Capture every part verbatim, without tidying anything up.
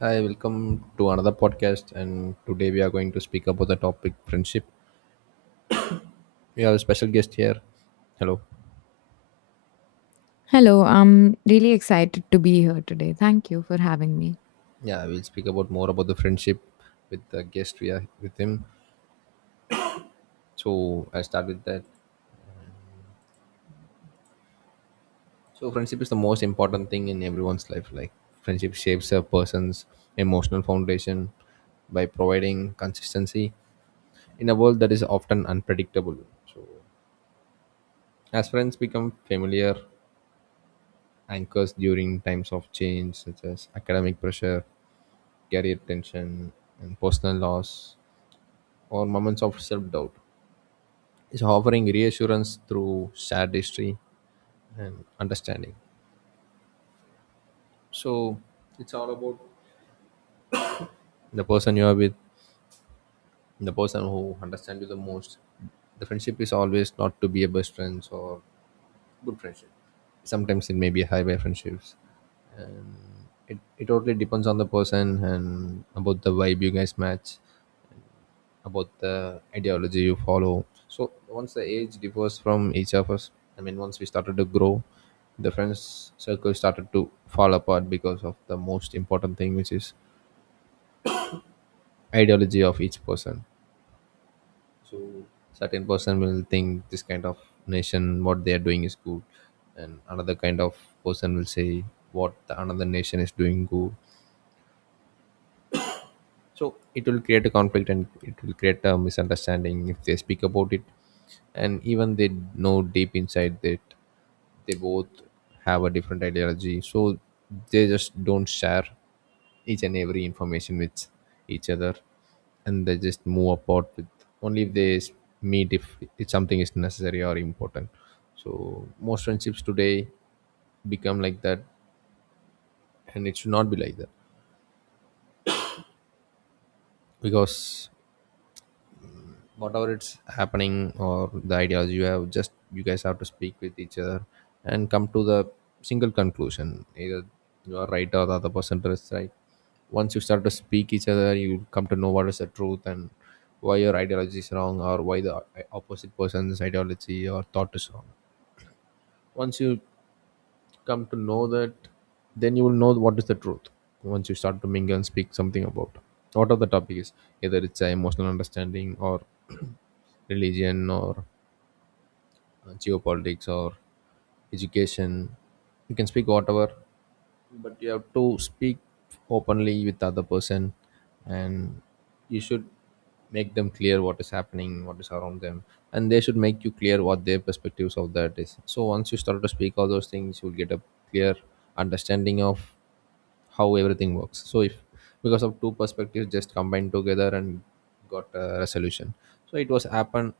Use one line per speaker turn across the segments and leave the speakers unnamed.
Hi, welcome to another podcast. And today we are going to speak about the topic friendship. We have a special guest here. Hello.
Hello, I'm really excited to be here today. Thank you for having me.
Yeah, we'll speak about more about the friendship with the guest we are with him. So I'll start with that. So friendship is the most important thing in everyone's life. Like friendship shapes a person's emotional foundation by providing consistency in a world that is often unpredictable. So as friends become familiar anchors during times of change such as academic pressure career tension, and personal loss, or moments of self doubt. It's offering reassurance through shared history and understanding. So it's all about the person you are with, the person who understands you the most. The friendship is always not to be a best friends or good friendship. Sometimes it may be high by friendships. It, it totally depends on the person and about the vibe you guys match about the ideology you follow. So once the age differs from each of us, I mean, once we started to grow, the friends circle started to fall apart because of the most important thing, which is ideology of each person. So certain person will think this kind of nation, what they are doing is good, and another kind of person will say what the another nation is doing good. So it will create a conflict and it will create a misunderstanding if they speak about it and even they know deep inside that they both have a different ideology, so they just don't share each and every information with each other, and they just move apart with only if they s- meet if, if something is necessary or important. So most friendships today become like that, and it should not be like that because whatever it's happening or the ideology you have, just you guys have to speak with each other and come to the single conclusion either you are right or the other person is right. Once you start to speak each other, you come to know what is the truth and why your ideology is wrong or why the opposite person's ideology or thought is wrong. Once you come to know that, then you will know what is the truth. Once you start to mingle and speak something about whatever the topic is, either it's a emotional understanding or religion or uh, geopolitics or education, you can speak whatever, but you have to speak openly with the other person, and you should make them clear what is happening, what is around them, and they should make you clear what their perspectives of that is. So once you start to speak all those things, you'll get a clear understanding of how everything works. So if because of two perspectives just combined together and got a resolution, so it was happen.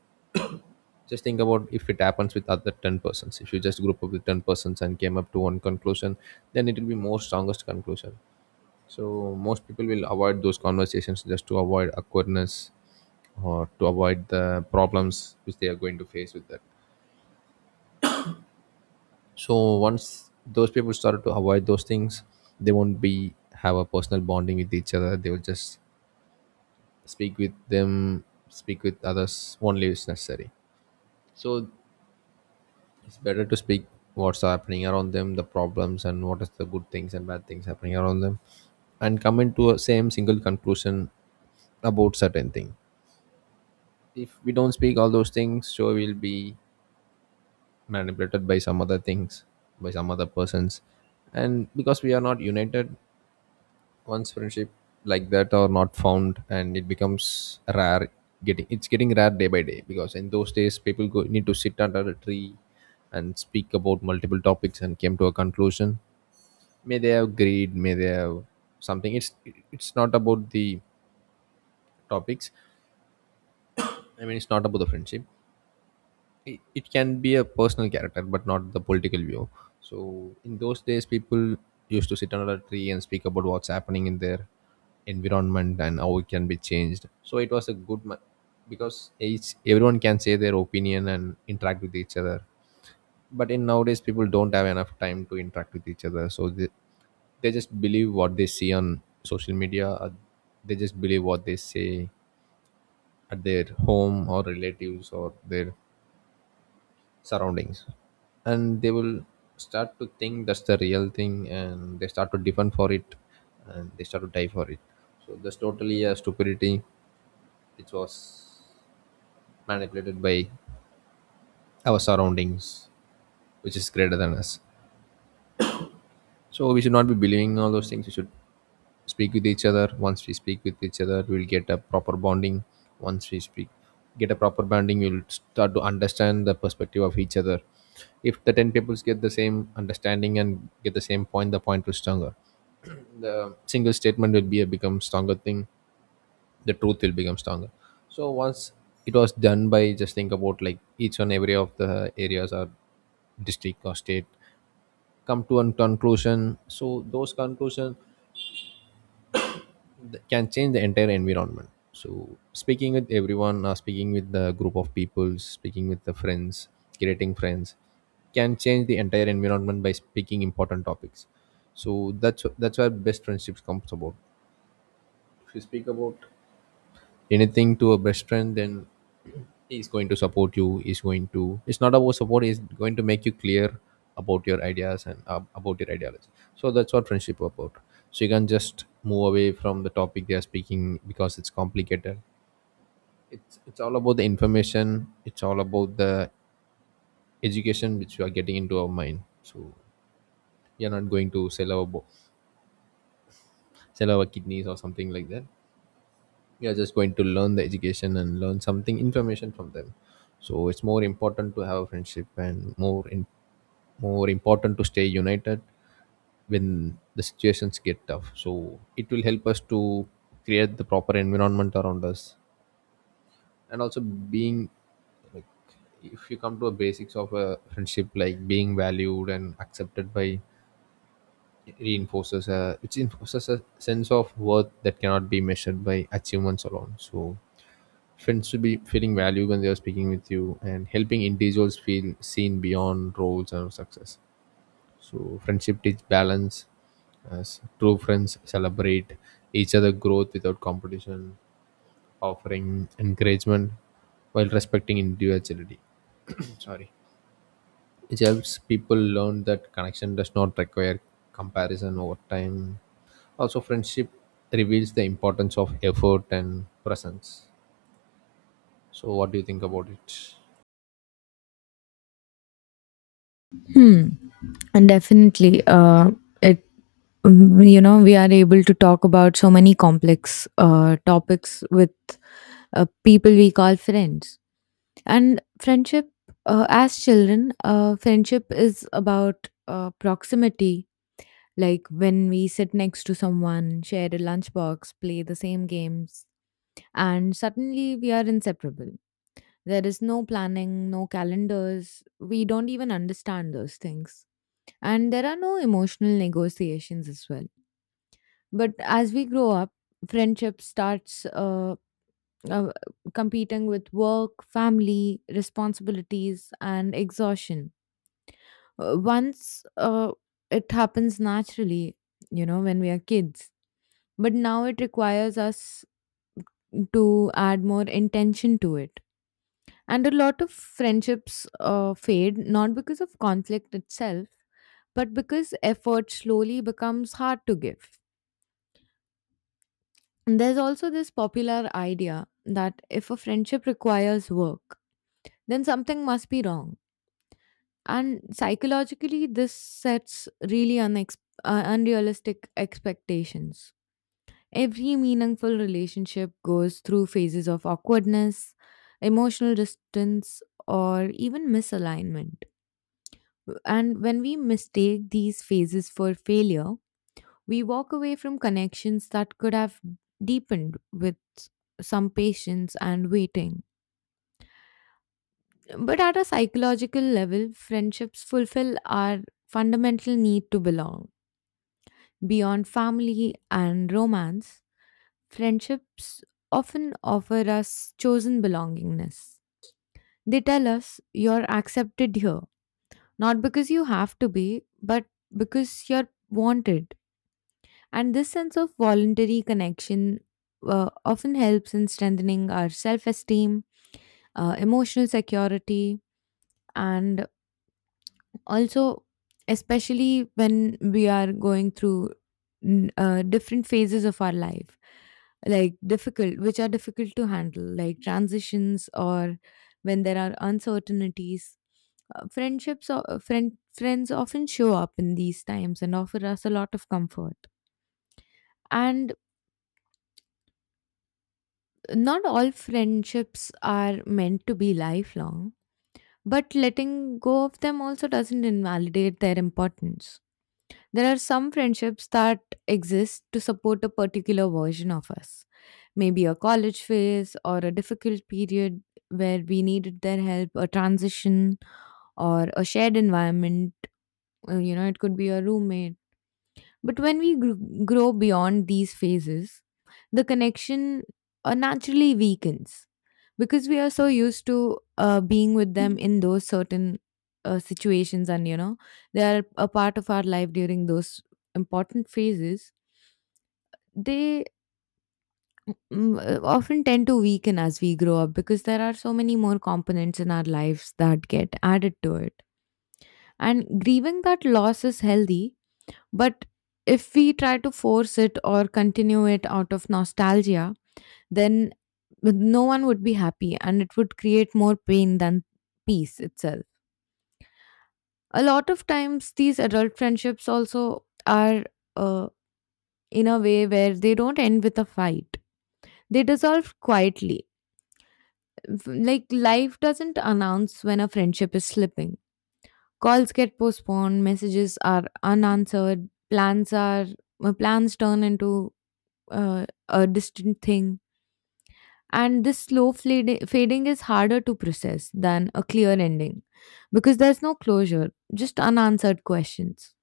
Just think about if it happens with other ten persons, if you just group up with ten persons and came up to one conclusion, then it will be more strongest conclusion. So most people will avoid those conversations just to avoid awkwardness or to avoid the problems which they are going to face with that. So once those people started to avoid those things, they won't be have a personal bonding with each other, they will just speak with them, speak with others only is necessary. So it's better to speak what's happening around them, the problems and what is the good things and bad things happening around them, and come into a same single conclusion about certain thing. If we don't speak all those things, sure we'll be manipulated by some other things, by some other persons, and because we are not united. Once friendship like that are not found, and it becomes rare, getting it's getting rare day by day because in those days people go need to sit under a tree and speak about multiple topics and came to a conclusion. May they have greed, may they have something, it's it's not about the topics. I mean, it's not about the friendship. It, it can be a personal character but not the political view. So in those days people used to sit under a tree and speak about what's happening in their environment and how it can be changed. So it was a good ma- because each everyone can say their opinion and interact with each other. But in nowadays people don't have enough time to interact with each other, so they, they just believe what they see on social media or they just believe what they say at their home or relatives or their surroundings. And they will start to think that's the real thing, and they start to defend for it, and they start to die for it. So that's totally a stupidity which was manipulated by our surroundings which is greater than us. So we should not be believing all those things. We should speak with each other. Once we speak with each other, we'll get a proper bonding. Once we speak, get a proper bonding, we'll start to understand the perspective of each other. If the ten peoples get the same understanding and get the same point, the point will stronger. The single statement will be a become stronger thing. The truth will become stronger. So once it was done by just think about like each and every of the areas or district or state come to a conclusion, so those conclusions th- can change the entire environment. So speaking with everyone, uh, speaking with the group of people, speaking with the friends, creating friends can change the entire environment by speaking important topics. So that's that's where best friendships comes about. If you speak about anything to a best friend, then he's going to support you, he's going to, it's not about support, he's going to make you clear about your ideas and uh, about your ideology. So that's what friendship about. So you can just move away from the topic they are speaking because it's complicated. It's it's all about the information, it's all about the education which we are getting into our mind. So we are not going to sell our bo- sell our kidneys or something like that. You're just going to learn the education and learn something information from them. So it's more important to have a friendship and more in, more important to stay united when the situations get tough. So it will help us to create the proper environment around us. And also being like if you come to a basics of a friendship, like being valued and accepted by reinforces a, it reinforces a sense of worth that cannot be measured by achievements alone. So friends should be feeling value when they are speaking with you and helping individuals feel seen beyond roles and success. So friendship teach balance as true friends celebrate each other growth without competition, offering encouragement while respecting individuality. Sorry. It helps people learn that connection does not require comparison over time. Also friendship reveals the importance of effort and presence. So what do you think about it?
Hmm, and definitely, uh, it mm, you know we are able to talk about so many complex uh, topics with uh, people we call friends. And friendship, uh, as children, uh, friendship is about uh, proximity. Like when we sit next to someone, share a lunchbox, play the same games, and suddenly we are inseparable. There is no planning, no calendars. We don't even understand those things. And there are no emotional negotiations as well. But as we grow up, friendship starts uh, uh, competing with work, family, responsibilities, and exhaustion. Uh, Once uh, it happens naturally, you know, when we are kids. But now it requires us to add more intention to it. And a lot of friendships uh, fade not because of conflict itself, but because effort slowly becomes hard to give. And there's also this popular idea that if a friendship requires work, then something must be wrong. And psychologically, this sets really unex- uh, unrealistic expectations. Every meaningful relationship goes through phases of awkwardness, emotional distance, or even misalignment. And when we mistake these phases for failure, we walk away from connections that could have deepened with some patience and waiting. But at a psychological level, friendships fulfill our fundamental need to belong. Beyond family and romance, friendships often offer us chosen belongingness. They tell us you're accepted here, not because you have to be, but because you're wanted. And this sense of voluntary connection uh, often helps in strengthening our self esteem, uh, emotional security, and also, especially when we are going through n- uh, different phases of our life, like difficult, which are difficult to handle, like transitions or when there are uncertainties. Uh, friendships or friend, friends often show up in these times and offer us a lot of comfort. And not all friendships are meant to be lifelong, but letting go of them also doesn't invalidate their importance. There are some friendships that exist to support a particular version of us, maybe a college phase or a difficult period where we needed their help, a transition or a shared environment. uh, You know, it could be a roommate. But when we gr- grow beyond these phases, the connection uh, naturally weakens because we are so used to uh, being with them in those certain uh, situations, and you know they are a part of our life during those important phases. They mm, uh, often tend to weaken as we grow up because there are so many more components in our lives that get added to it, and grieving that loss is healthy. But if we try to force it or continue it out of nostalgia, then no one would be happy, and it would create more pain than peace itself. A lot of times, these adult friendships also are uh, in a way where they don't end with a fight, they dissolve quietly. F- Like life doesn't announce when a friendship is slipping. Calls get postponed, messages are unanswered, plans are uh, plans turn into uh, a distant thing. And this slow fading, fading is harder to process than a clear ending because there's no closure, just unanswered questions.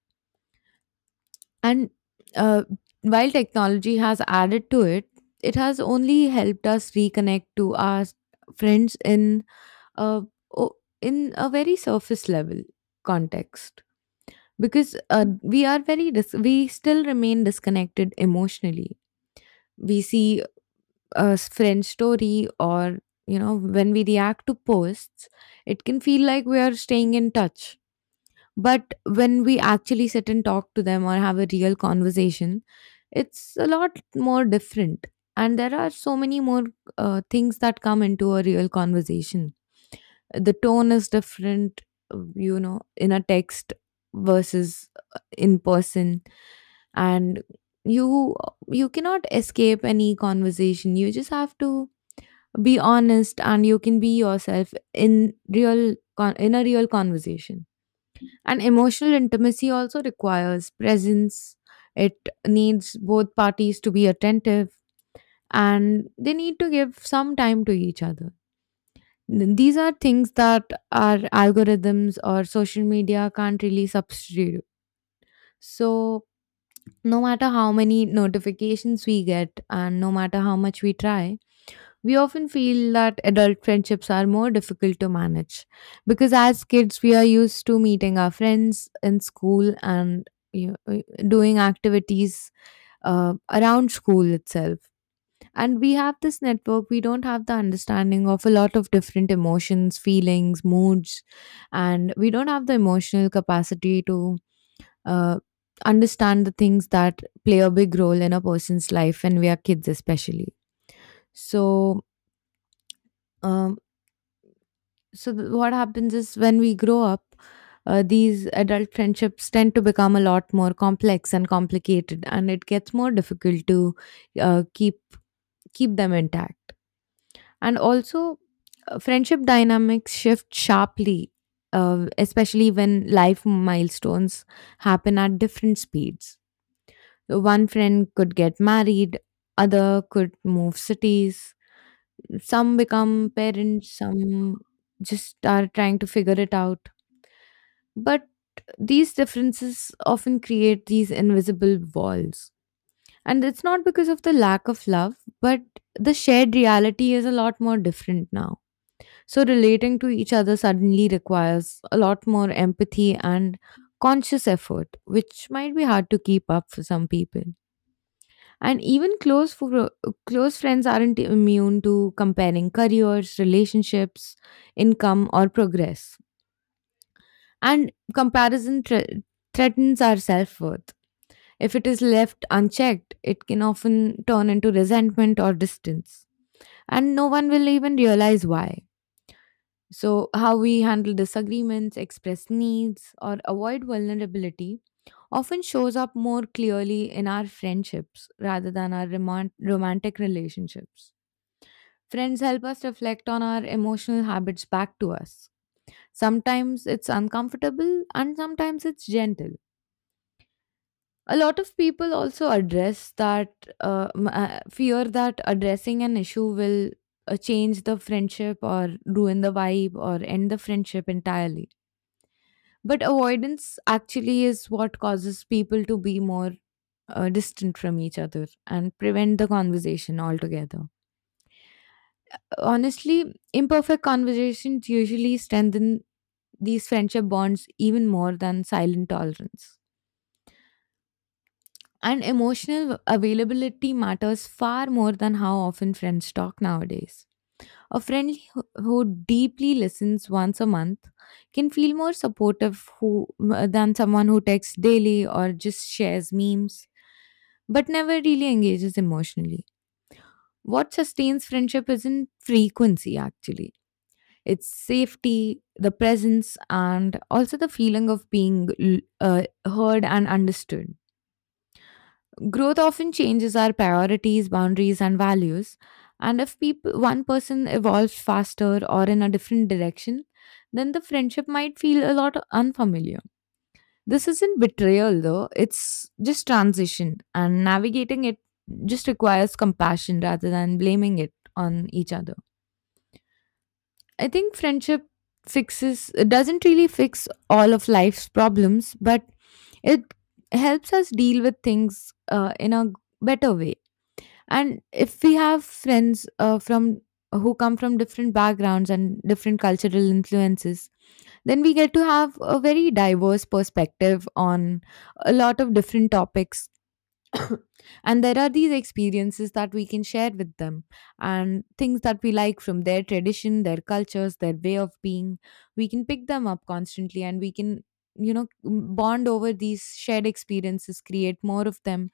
And uh, while technology has added to it, it has only helped us reconnect to our friends in a, o- in a very surface level context, because uh, we are very dis- we still remain disconnected emotionally. We see a s- friend story, or you know, when we react to posts, it can feel like we are staying in touch. But when we actually sit and talk to them or have a real conversation, it's a lot more different. And there are so many more uh, things that come into a real conversation. The tone is different, uh, you know, in a text versus uh, in person. And you you cannot escape any conversation, you just have to be honest, and you can be yourself in real con- in a real conversation. And emotional intimacy also requires presence. It needs both parties to be attentive, and they need to give some time to each other. N- these are things that our algorithms or social media can't really substitute. So no matter how many notifications we get, and no matter how much we try, we often feel that adult friendships are more difficult to manage because as kids, we are used to meeting our friends in school and, you know, uh, doing activities uh, around school itself. And we have this network, we don't have the understanding of a lot of different emotions, feelings, moods, and we don't have the emotional capacity to uh, understand the things that play a big role in a person's life when we are kids, especially. So, um, so th- what happens is when we grow up, uh, these adult friendships tend to become a lot more complex and complicated, and it gets more difficult to uh, keep keep them intact. And also, uh, friendship dynamics shift sharply, uh, especially when life milestones happen at different speeds. One friend could get married, other could move cities, some become parents, some just are trying to figure it out. But these differences often create these invisible walls. And it's not because of the lack of love, but the shared reality is a lot more different now. So relating to each other suddenly requires a lot more empathy and conscious effort, which might be hard to keep up for some people. And even close for, close friends aren't immune to comparing careers, relationships, income, or progress. And comparison thre threatens our self worth. If it is left unchecked, it can often turn into resentment or distance. And no one will even realize why. So, how we handle disagreements, express needs, or avoid vulnerability often shows up more clearly in our friendships rather than our romant- romantic relationships. Friends help us reflect on our emotional habits back to us. Sometimes it's uncomfortable and sometimes it's gentle. A lot of people also address that uh, m- uh, fear that addressing an issue will uh, change the friendship, or ruin the vibe, or end the friendship entirely. But avoidance actually is what causes people to be more uh, distant from each other and prevent the conversation altogether. Honestly, imperfect conversations usually strengthen these friendship bonds even more than silent tolerance. And emotional availability matters far more than how often friends talk nowadays. A friend who who deeply listens once a month can feel more supportive who, than someone who texts daily or just shares memes, but never really engages emotionally. What sustains friendship isn't frequency, actually. It's safety, the presence, and also the feeling of being l- uh, heard and understood. Growth often changes our priorities, boundaries, and values. And if people, one person evolves faster or in a different direction, then the friendship might feel a lot unfamiliar. This isn't betrayal though, it's just transition, and navigating it just requires compassion rather than blaming it on each other. I think friendship fixes, it doesn't really fix all of life's problems, but it helps us deal with things uh, in a better way. And if we have friends uh, from who come from different backgrounds and different cultural influences, then we get to have a very diverse perspective on a lot of different topics. And there are these experiences that we can share with them, and things that we like from their tradition, their cultures, their way of being. We can pick them up constantly, and we can, you know, bond over these shared experiences, create more of them.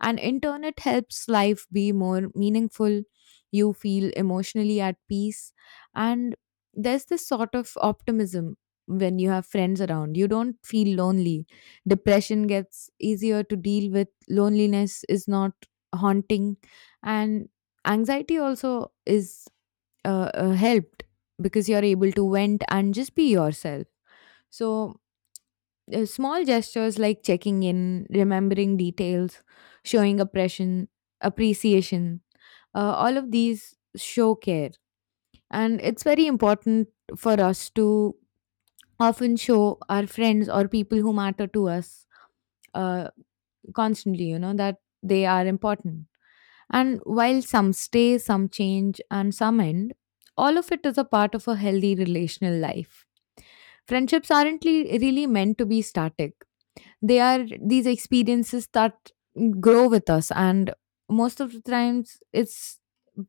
And in turn, it helps life be more meaningful. You feel emotionally at peace. And there's this sort of optimism. When you have friends around, you don't feel lonely, depression gets easier to deal with, loneliness is not haunting, and anxiety also is uh, uh, helped, because you're able to vent and just be yourself. So uh, small gestures like checking in, remembering details, showing oppression, appreciation, uh, all of these show care. And it's very important for us to often show our friends or people who matter to us, uh, constantly, you know, that they are important. And while some stay, some change, and some end, all of it is a part of a healthy relational life. Friendships aren't le- really meant to be static. They are these experiences that grow with us. And most of the times, it's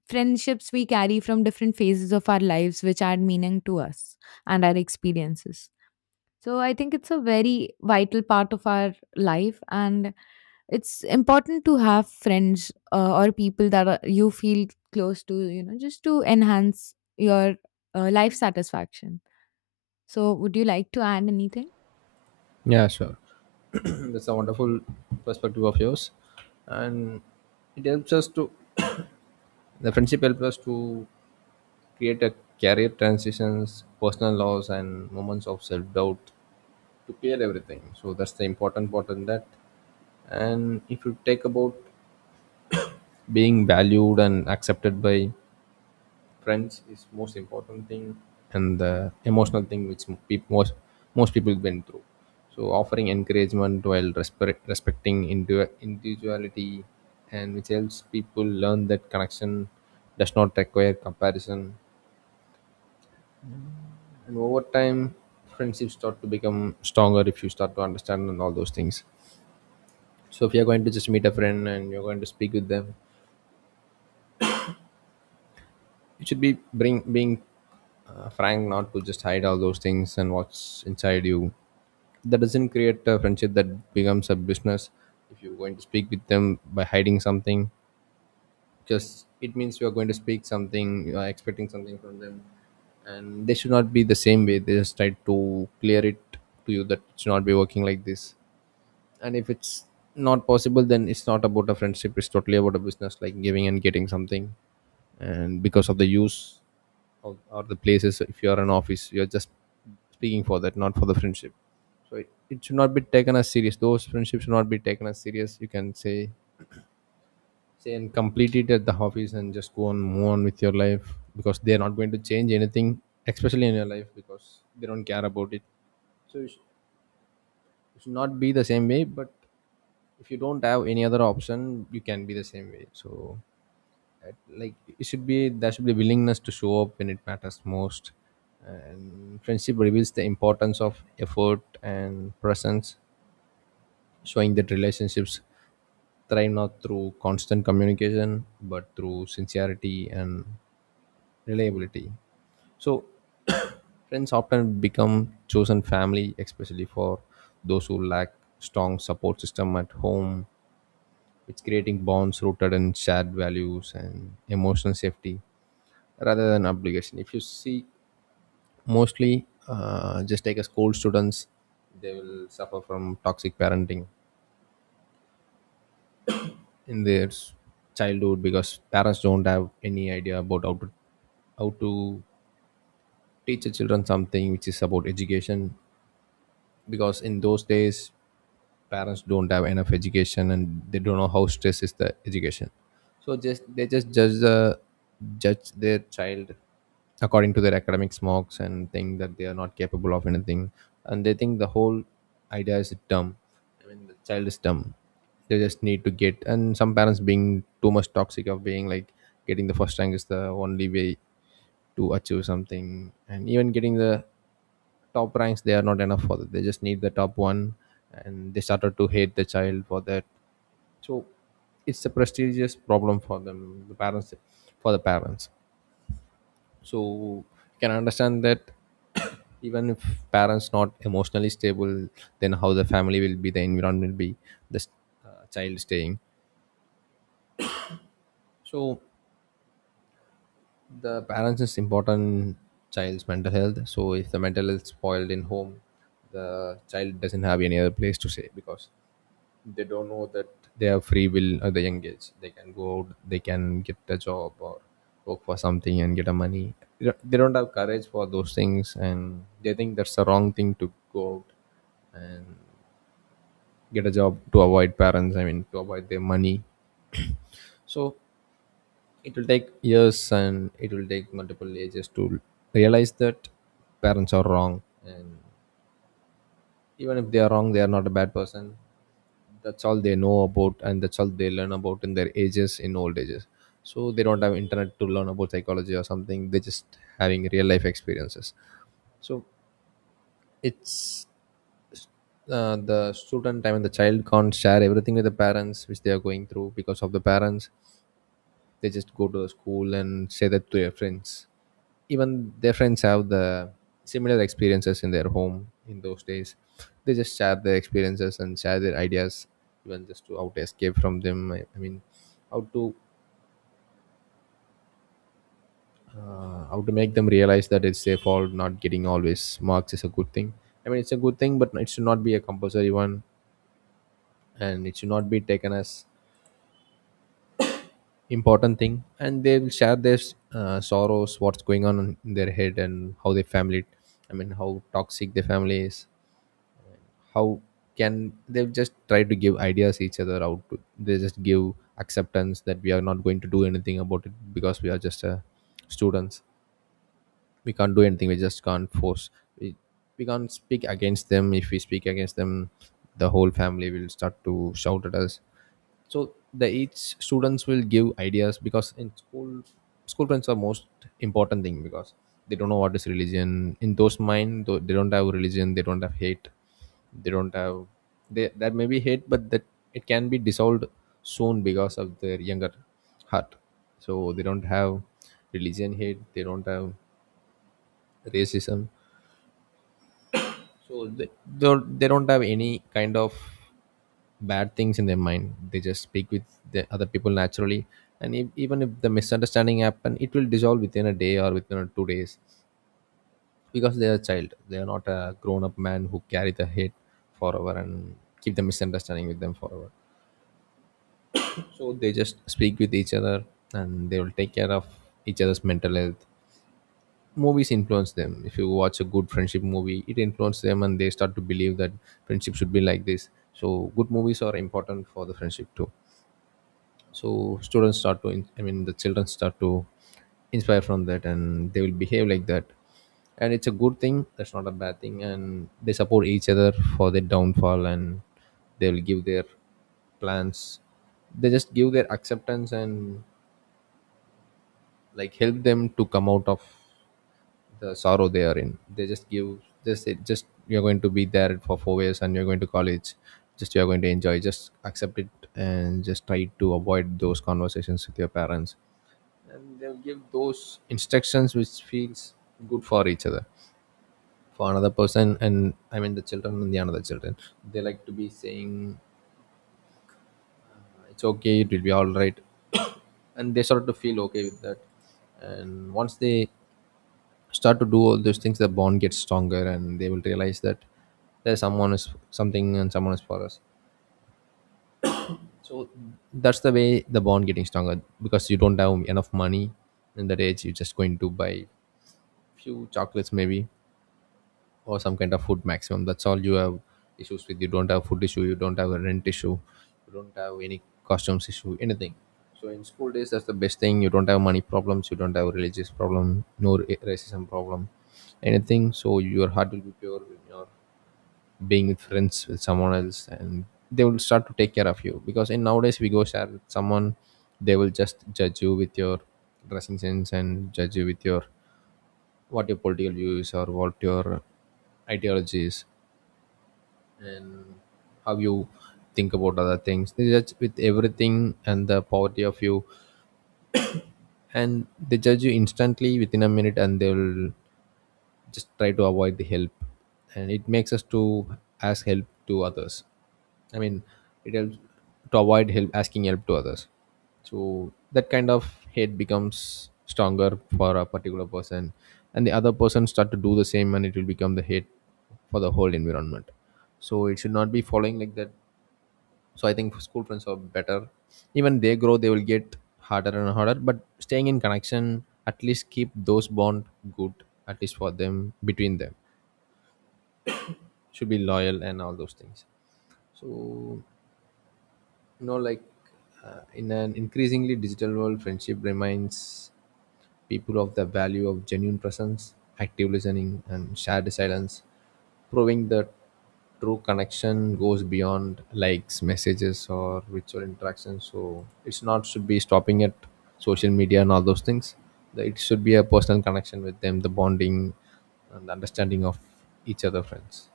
friendships we carry from different phases of our lives which add meaning to us and our experiences. So I think it's a very vital part of our life, and it's important to have friends, uh, or people that are, you feel close to, you know, just to enhance your uh, life satisfaction. So would you like to add anything?
Yeah, sure. That's a wonderful perspective of yours, and it helps us to, the friendship helps us to create a career transitions, personal loss, and moments of self doubt to clear everything. So that's the important part in that. And if you take about being valued and accepted by friends is most important thing, and the emotional thing which peop most most people went through. So offering encouragement while respect, respecting indu- individuality and which helps people learn that connection does not require comparison. And over time, friendships start to become stronger if you start to understand and all those things. So if you're going to just meet a friend and you're going to speak with them, it should be bring being uh, frank, not to just hide all those things and what's inside you. That doesn't create a friendship, that becomes a business, if you're going to speak with them by hiding something, because it means you are going to speak something, you are expecting something from them. And they should not be the same way, they just try to clear it to you that it should not be working like this. And if it's not possible, then it's not about a friendship, it's totally about a business, like giving and getting something. And because of the use of, or the places, if you are an office, you're just speaking for that, not for the friendship. So it, it should not be taken as serious, those friendships should not be taken as serious, you can say say and complete it at the office and just go on, move on with your life, because they're not going to change anything, especially in your life, because they don't care about it. It should not be the same way, but if you don't have any other option, you can be the same way. So at- like, it should be, there should be willingness to show up when it matters most. And friendship reveals the importance of effort and presence, showing that relationships thrive not through constant communication but through sincerity and reliability. So friends often become chosen family, especially for those who lack strong support system at home. It's creating bonds rooted in shared values and emotional safety rather than obligation. If you see, mostly uh, just take a school students, they will suffer from toxic parenting in their s- childhood, because parents don't have any idea about how to how to teach the children something which is about education. Because in those days parents don't have enough education and they don't know how stress is the education. So just they just judge the judge their child according to their academic marks and think that they are not capable of anything. And they think the whole idea is dumb, I mean the child is dumb. They just need to get, and some parents being too much toxic, of being like getting the first rank is the only way to achieve something. And even getting the top ranks, they are not enough for that, they just need the top one. And they started to hate the child for that. So it's a prestigious problem for them, the parents, for the parents So you can understand that. Even if parents not emotionally stable, then how the family will be, the environment will be, the uh, child staying. So the parents is important, child's mental health. So if the mental health spoiled in home, the child doesn't have any other place to say, because they don't know that they have free will. At the young age, they can go out, they can get a job or work for something and get a money. They don't they don't have courage for those things, and they think that's the wrong thing, to go out and get a job to avoid parents, I mean to avoid their money. So it will take years, and it will take multiple ages to realize that parents are wrong. And even if they are wrong, they are not a bad person. That's all they know about, and that's all they learn about in their ages, in old ages. So they don't have internet to learn about psychology or something. They're just having real life experiences. So it's uh, the student, I mean the child, can't share everything with the parents which they are going through, because of the parents. They just go to the school and say that to their friends. Even their friends have the similar experiences in their home. In those days, they just share their experiences and share their ideas, even just to out escape from them. i, I mean, how to uh, how to make them realize that it's their fault, not getting always marks is a good thing. I mean, it's a good thing, but it should not be a compulsory one, and it should not be taken as important thing. And they will share their uh, sorrows, what's going on in their head, and how their family, I mean how toxic their family is, how can they, just try to give ideas each other out to, they just give acceptance that we are not going to do anything about it, because we are just uh, students, we can't do anything, we just can't force. we, we can't speak against them. If we speak against them, the whole family will start to shout at us. So the each students will give ideas, because in school, school friends are most important thing, because they don't know what is religion in those mind. Though they don't have religion, they don't have hate, they don't have, they that may be hate, but that it can be dissolved soon because of their younger heart. So they don't have religion hate, they don't have racism. so they, they don't, they don't have any kind of bad things in their mind. They just speak with the other people naturally. And if, even if the misunderstanding happen, it will dissolve within a day or within a two days, because they are a child, they are not a grown-up man who carry the hate forever and keep the misunderstanding with them forever. So they just speak with each other, and they will take care of each other's mental health. Movies influence them. If you watch a good friendship movie, it influences them, and they start to believe that friendship should be like this. So good movies are important for the friendship too. So students start to in- I mean, the children start to inspire from that, and they will behave like that. And it's a good thing, that's not a bad thing, and they support each other for their downfall. And they will give their plans, they just give their acceptance, and like help them to come out of the sorrow they are in. They just give, just say, just you're going to be there for four years, and you're going to college. Just you're going to enjoy. Just accept it, and just try to avoid those conversations with your parents. And they'll give those instructions which feels good for each other. For another person, and I mean the children and the another children. They like to be saying, it's okay, it will be alright. And they start to feel okay with that. And once they start to do all those things, the bond gets stronger, and they will realize that there's someone is something and someone is for us. So that's the way the bond getting stronger, because you don't have enough money. In that age, you're just going to buy few chocolates maybe, or some kind of food maximum, that's all you have issues with. You don't have food issue, you don't have a rent issue, you don't have any costumes issue, anything. So in school days, that's the best thing, you don't have money problems, you don't have religious problem, no ra- racism problem, anything. So your heart will be pure when you're being with friends with someone else. And they will start to take care of you, because in nowadays we go share with someone, they will just judge you with your dressing sense, and judge you with your what your political views, or what your ideologies, and how you think about other things. They judge with everything, and the poverty of you, and they judge you instantly within a minute, and they'll just try to avoid the help. And it makes us to ask help to others. I mean, it helps to avoid help, asking help to others. So that kind of hate becomes stronger for a particular person, and the other person start to do the same, and it will become the hate for the whole environment. So it should not be following like that. So I think school friends are better. Even they grow, they will get harder and harder, but staying in connection at least keep those bond good, at least for them, between them, should be loyal and all those things. So you know, like, uh, in an increasingly digital world, friendship remains people of the value of genuine presence, active listening, and shared silence, proving that true connection goes beyond likes, messages, or virtual interactions. So it's not should be stopping at social media and all those things. The- It should be a personal connection with them, the bonding and the understanding of each other friends.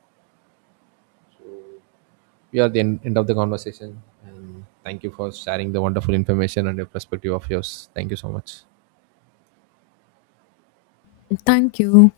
We are at the end, end of the conversation, and thank you for sharing the wonderful information and your perspective of yours. Thank you so much.
Thank you.